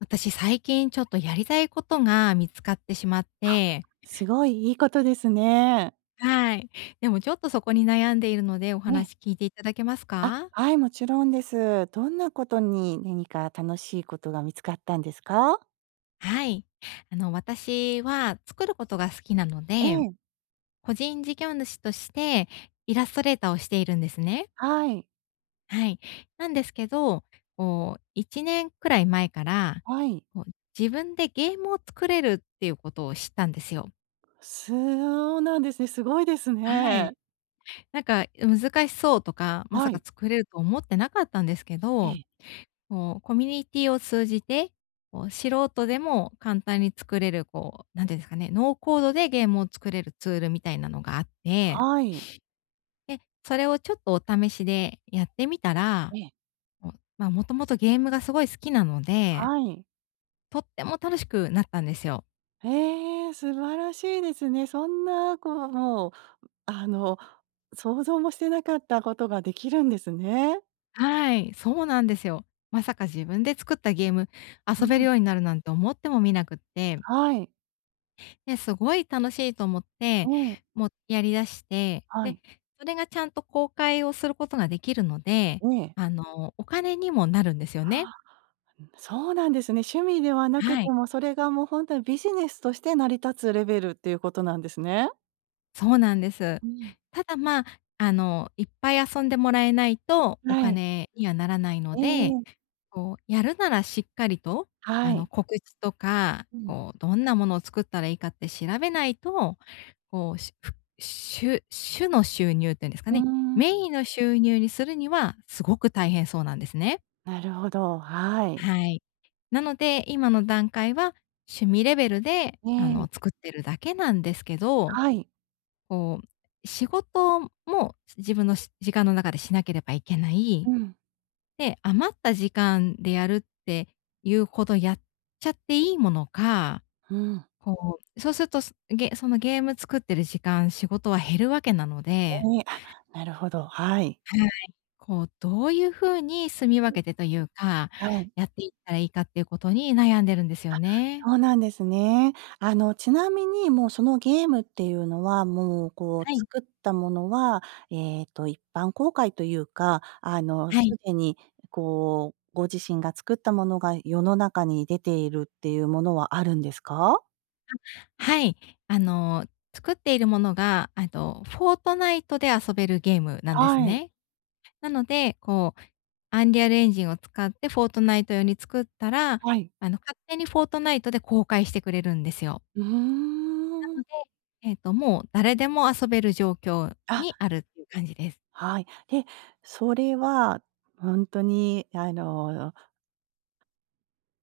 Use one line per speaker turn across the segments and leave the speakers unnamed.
私最近ちょっとやりたいことが見つかってしまっ
あ、
て、
すごいいいことですね。
はい。でもちょっとそこに悩んでいるのでお
ね。
話聞いていただけます
あ、
か？
はい、もちろんです。どんなことに何か楽しいことが見つかったんですか？
はい。私は作ることが好きなの
え
で、
え。
個人事業主としてイラストレーターをしているんですね。
はい、
はい。なんですけど、こう1年くらい前から、
はい。
こう自分でゲームを作れるっていうことを知ったんですよ。
そうなんですね。すごいです
は
ね。
い。なんか難しそうとか、ま
は
さか
い。
作れると思ってなかったんですけ
え
ど、
え。
こうコミュニティを通じて、こう素人でも簡単に作れる、こう、なんていうんですかね、ノーコードでゲームを作れるツールみたいなのがあって、
はい。
で、それをちょっとお試しでやってみたら、
ええ。
おまあ、もともとゲームがすごい好きなので、
はい。
とっても楽しくなったんですよ。
ええ、素晴らしいですね。そんなこう、もう、あの、想像もしてなかったことができるんですね。
はい、そうなんですよ。まさか自分で作ったゲーム
う
遊べる
ん、
ようになるなんて思ってもみなくって
はい。
で、すごい楽しいと思っ
え
て、
え、
もうやりだして、
は
で、
い。
それがちゃんと公開をすることができるので、
ええ。
お金にもなるんですよね。
そうなんですね。趣味ではなく
は
て
い。
も、それがもう本当にビジネスとして成り立つレベルっていうことなんですね。
そうなんです。
うん。
ただ、まあ、いっぱい遊んでもらえないとお
はい。
金にはならないの
えええ
で、
え。
こう、やるならしっかりと、
はい。
告知とか、
うん。
こう、どんなものを作ったらいいかって調べないとこう、しゅ主主の収入っていうんですか
うー
ね、
ん、
メインの収入にするにはすごく大変そうなんですね。
なるほど、はい。
はい。なので、今の段階は趣味レベルで、
ええ、
作ってるだけなんですけど、
はい。
こう、仕事も自分の時間の中でしなければいけな
う
い。
ん。
で、余った時間でやるっていうほどやっちゃっていいものか、
うん。
こう、そうすると、そのゲーム作ってる時間、仕事は減るわけなので。
ええ、あ、なるほど、はい。
はい。こう、どういう風に住み分けてというか、
はい。
やっていったらいいかっていうことに悩んでるんですよね。
そうなんですね。あの、ちなみにもうそのゲームっていうのは、もうこう
はい、
作ったものは、一般公開というか、
は
す
い。
でにこう、ご自身が作ったものが世の中に出ているっていうものはあるんですか？
はい。あの、作っているものが、あと、フォートナイトで遊べるゲームなんです
はい、
ね。なので、こう、アンリアルエンジンを使ってフォートナイト用に作ったら、
はい。
勝手にフォートナイトで公開してくれるんですよ。
うー
なの
ん。
で、もう誰でも遊べる状況
あ、
にあるっていう感じです。
はい。で、それはほんとに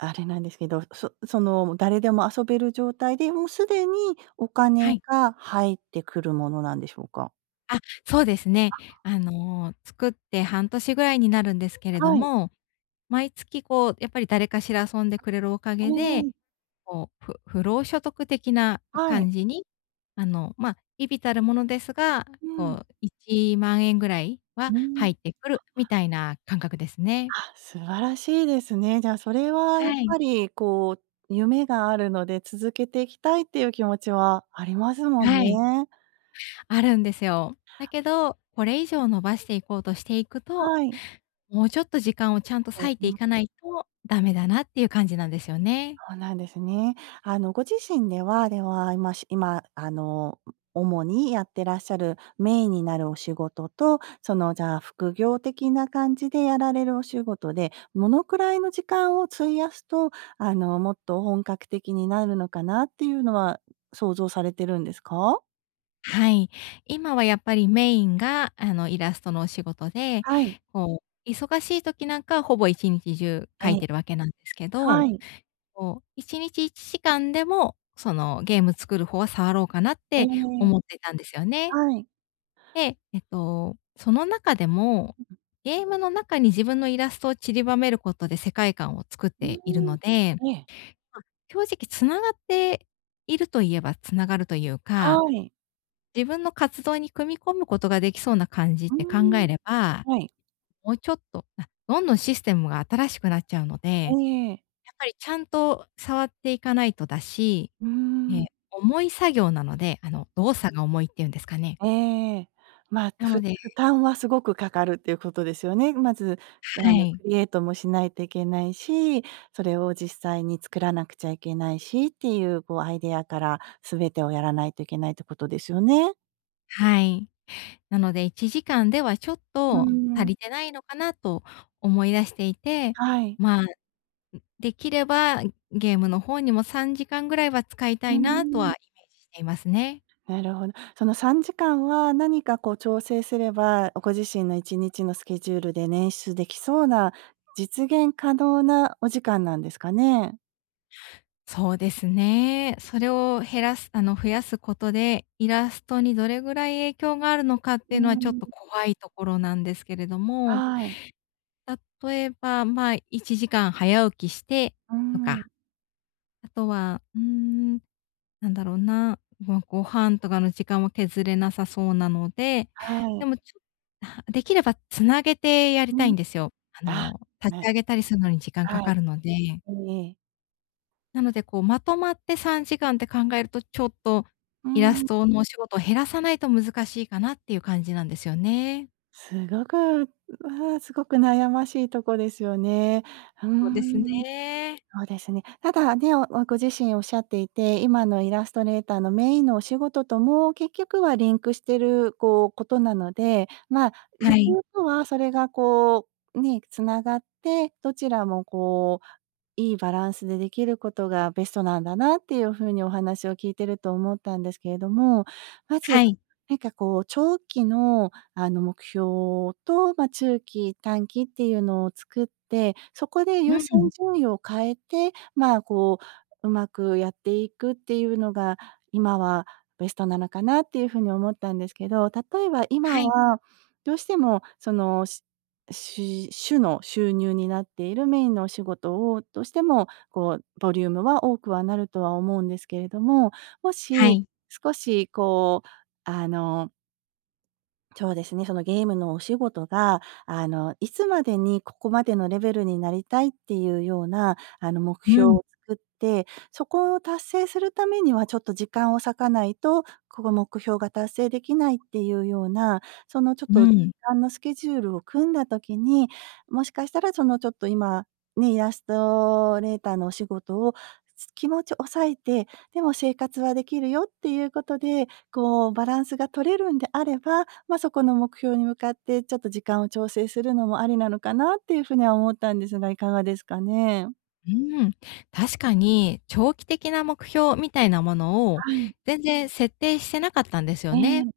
あれなんですけど、その、誰でも遊べる状態で、もうすでにお
は
金
い。
が入ってくるものなんでしょうか？
あ、そうですね。作って半年ぐらいになるんですけれど
はい。
も、毎月こう、やっぱり誰かしら遊んでくれるおか
え
げで、
え、
こう、不労所得的な
はい。
感じに、まあ、微々たるものですが、
うん。
こう1万円ぐらい
う
は入
ん。
ってくるみたいな感覚ですね。
あ、素晴らしいですね。じゃあ、それはやっ
はい。
ぱりこう、夢があるので続けていきたいっていう気持ちはありますもん
はい。
ね。
あるんですよ。だけど、これ以上伸ばしていこうとしていくと、
はい。
もうちょっと時間をちゃんと
え、
割いて
う
い
ん。
かないとダメだなっていう感じなんですよね。
そうなんですね。あの、ご自身では、では、今、あの、主にやってらっしゃるメインになるお仕事と、その、じゃあ、副業的な感じでやられるお仕事で、どのくらいの時間を費やすと、もっと本格的になるのかなっていうのは想像されてるんですか？
はい。今はやっぱりメインが、イラストのお仕事で、
はい。
こう、忙しい時なんかはほぼ1日中
え
描い
え。
てるわけなんですけ
は
ど、
い。
こう、1日1時間でも、その、ゲーム作る方は触ろうかなっ
え
て
え。
思ってたんですよね。
はい。
で、その中でも、ゲームの中に自分のイラストを散りばめることで世界観を作っ
う
ている
ー
ので、
ん。ええ。
ま、正直つながっているといえばつながるという
は
か
い。
自分の活動に組み込むことができそうな感じっ
う
て考え
ーん。
れば、
はい。
もうちょっと、あ、どんどんシステムが新しくなっちゃうので、
ええ。
やっぱりちゃんと触っていかないとだし、
うー
えー
ん。
重い作業なので、動作が重いっていうんですかね。
ええ。まあ、
な
ふ
ので。
負担はすごくかかるっていうことですよね。まず、
はい、
クリエイトもしないといけないし、それを実際に作らなくちゃいけないしっていう、こう、アイデアから全てをやらないといけないってことですよね。
はい。なので1時間ではちょっ
うー
と足
ん。
りてないのかなと思い出していて、
はい。
まあ、できればゲームの方にも3時間ぐらいは使い
う
た
ー
いなとは
ん、
イメージしていますね。
なるほど。その3時間は何かこう調整すれば、ご自身の1日のスケジュールで捻出できそうな、実現可能なお時間なんですかね？
そうですね。それを減らすあの、増やすことで、イラストにどれぐらい影響があるのかっ
う
て
ー
いうのはちょっ
ん。
と怖いところなんですけれども、
はい。
例えば、まあ、1時間早起きして
うー
と
ん。
か、あとは、うーん、なんだろうな、ご飯とかの時間は削れなさそうなので、
は
で
い。
もできればつなげてやり
う
たい
ん。
んですよ。
あ、
立ち
ね、
上げたりするのに時間か
はい。
かるので。
ええ
なので、こう、まとまって3時間って考えると、ちょっと
う
イラス
ん、
トのお仕事を減らさないと難しいかなっていう感じなんですよね。
すごくわあ、すごく悩ましいとこですよね。うー
そうです
ん、
ね。
そうですね。ただね、ご自身おっしゃっていて、今のイラストレーターのメインのお仕事とも結局はリンクしてる、こう、ことなので、まあ、ゆ
は
く
い。
ゆくはそれがこう、ね、繋がって、どちらもこういいバランスでできることがベストなんだなっていう風にお話を聞いてると思ったんですけれども、まず、
はい。
なんかこう長期の目標と、まあ、中期、短期っていうのを作って、そこで
う
優先
ん。
順位を変えて、まあ、こう、うまくやっていくっていうのが、今はベストなのかなっていう風に思ったんですけど、例えば
は
今
い。
はどうしてもその主の収入になっているメインのお仕事を、どうしてもこうボリュームは多くはなるとは思うんですけれども、も
は
し
い。
少しこうあのそうですね、そのゲームのお仕事が、いつまでにここまでのレベルになりたいっていうような、目
う
標
ん。
を作って、そこを達成するためにはちょっと時間を割かないと、ここ目標が達成できないっていうような、そのちょっ
う
と時
ん。
間のスケジュールを組んだ時に、もしかしたらそのちょっと今、ね、イラストレーターのお仕事を気持ち抑えて、でも生活はできるよっていうことで、こうバランスが取れるんであれば、まあ、そこの目標に向かって、ちょっと時間を調整するのもありなのかなっていうふうには思ったんですが、いかがですかね？
うん。確かに、長期的な目標みたいなものを、
はい。
全然設定してなかったんです
え
よ
え。
ね。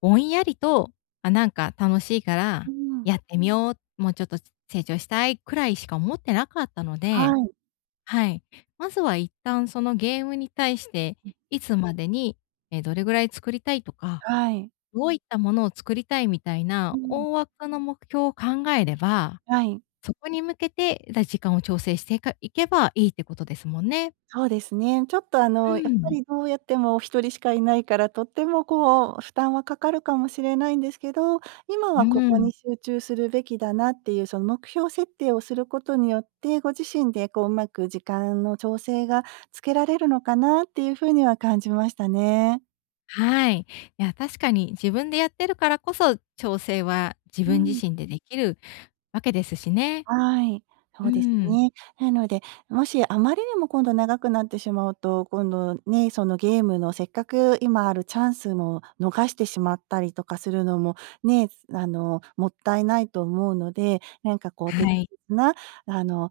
ぼんやりと、あ、なんか楽しいか
う
ら
ん。
やってみよう、もうちょっと成長したいくらいしか思ってなかったの
は
で。
い、
はい。まずは一旦そのゲームに対して、いつまでに、どれぐらい作りたいとか、
はい。
どういったものを作りたいみたい
う
な
ん。
大枠の目標を考えれば、
はい、
そこに向けて、時間を調整していかいけばいいってことですもんね。
そうですね。ちょっと
う
やっぱ
ん。
りどうやってもお一人しかいないから、とってもこう負担はかかるかもしれないんですけど、今
う
はここに
ん。
集中するべきだなっていうその目標設定をすることによって、ご自身でこううまく時間の調整がつけられるのかなっていうふうには感じましたね。
はい。いや、確かに自分でやってるからこそ、調整は自
う
分自
ん、
身でできるわけですしね。
はい。そ
う
うです
ん。
ね。なので、もしあまりにも今度長くなってしまうと、今度ね、そのゲームのせっかく今あるチャンスも逃してしまったりとかするのも、ね、もったいないと思うので、なんかこう
は
適
い。
切なあの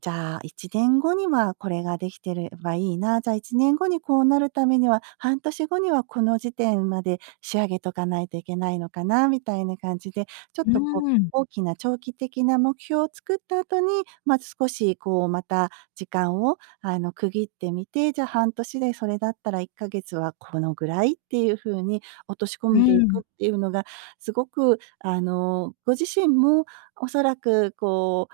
じゃあ1年後にはこれができてればいいな、じゃあ1年後にこうなるためには、半年後にはこの時点まで仕上げとかないといけないのかなみたいな感じで、ちょっ
う
とこう
ん。
大きな長期的な目標を作った後に、まず少しこうまた時間を区切ってみて、じゃあ半年でそれだったら1ヶ月はこのぐらいっていう風に落とし込
う
んでいく
ん。
っていうのが、すごくご自身もおそらく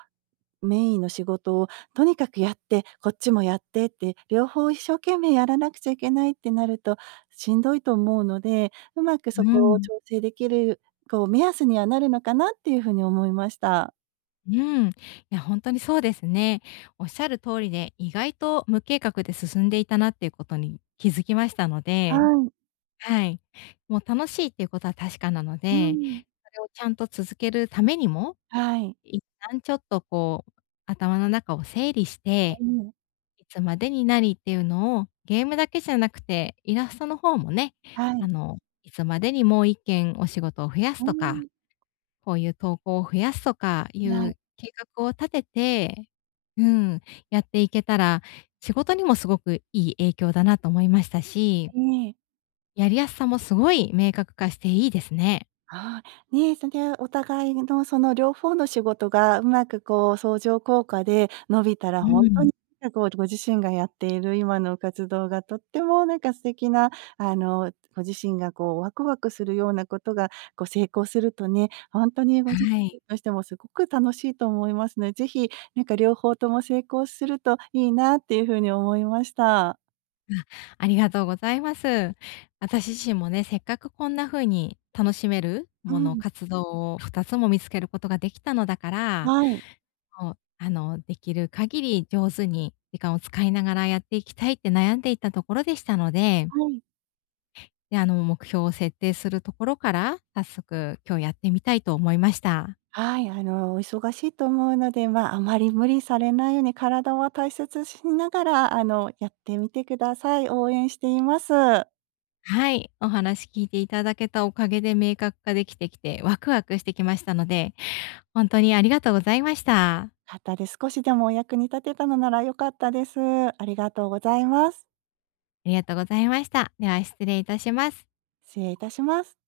メインの仕事をとにかくやって、こっちもやってって、両方一生懸命やらなくちゃいけないってなるとしんどいと思うので、うまく
う
そこを
ん。
調整できる、こう目安にはなるのかなっていうふうに思いました。
うん。いや、本当にそうですね。おっしゃる通りで、意外と無計画で進んでいたなっていうことに気づきましたの
は
で、
い。
はい。もう楽しいっていうことは確かなの
う
で、
ん。
それをちゃんと続けるためにも、
はい。
一旦ちょっとこう、頭の中を整理して、
ええ。
いつまでになりっていうのを、ゲームだけじゃなくて、イラストの方もね、
は
あ
い。
の、いつまでにもう1件お仕事を増やす
う
とか
ん。
こういう投稿を増やすとかい
はい。
う計画を立てて、うん、やっていけたら、仕事にもすごくいい影響だなと思いましたし、
ええ。
やりやすさもすごい明確化していいですね。
ああ、ねえ、それお互いのその両方の仕事がうまくこう相乗効果で伸びたら
う
ほんと
ん。
になんかこうご自身がやっている今の活動がとってもなんか素敵な、ご自身がこうワクワクするようなことがこう成功するとね、ほんとにご
は
自
い。
身としてもすごく楽しいと思いますね。ぜひなんか両方とも成功するといいなっていう風に思いました。
ありがとうございます。私自身もね、せっかくこんな風に楽しめる
う
もの、
ん、
活動を2つも見つけることができたのだから、
はい。
もう、できる限り上手に時間を使いながらやっていきたいって悩んでいたところでしたので、
はい。
で、目標を設定するところから、早速今日やってみたいと思いました。
はい、あの、お忙しいと思うので、まあ、あまり無理されないように体は大切しながら、やってみてください。応援しています。
はい、お話聞いていただけたおかげで明確化できてきて、ワクワクしてきましたので、本当にありがとうございました。あ
方です少しでもお役に立てたのなら良かったです。ありがとうございます。
りがとうございました。では失礼いたします。
失礼いたします。